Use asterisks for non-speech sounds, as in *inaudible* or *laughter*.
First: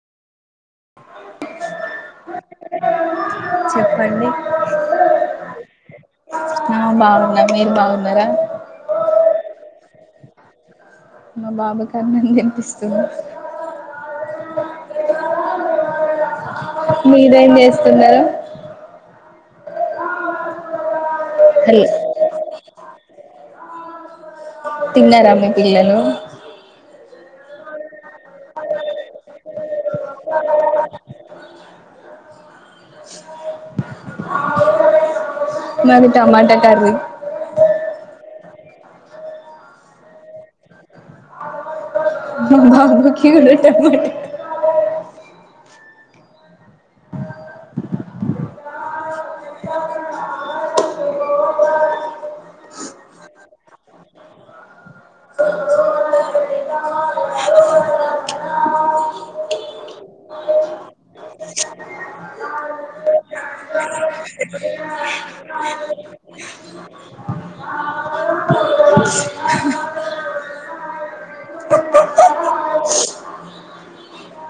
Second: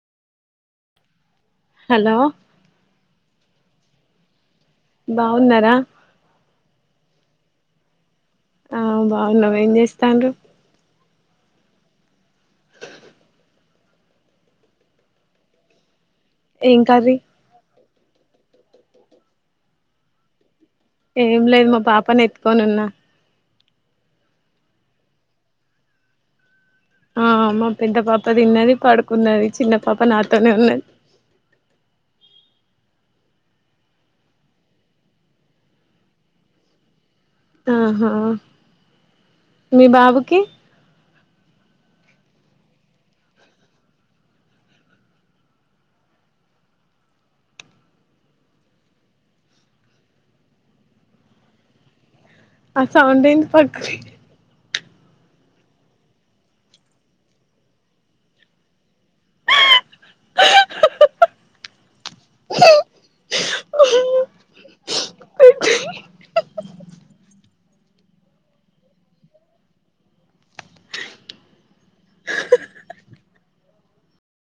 hello చెప్పండి బావున్నారా బాగున్నా ఆ మీరు బాగున్నారా ఆ బాగున్నామ్ ఏం చేస్తాన్రూ మా బాబుక్ అన్నం తినిపిస్తున్నా ఏం కర్రీ మీరేం చేస్ తిన్నారా ఏం లేదు మా హలో పాపనీ ఎత్తుకొని ఉన్నా తిన్నారా మీ పిల్లలు ఆహ్ మా పెద్ద పాప తిన్నది పడుకున్నది చిన్న పాప నాతోనే ఉన్నది మాది టమాట కర్రీ ఆహా మీ బాబుకి మా బాబుకి *unintelligible* ఆ సౌండ్ ఎందుకోచ్చి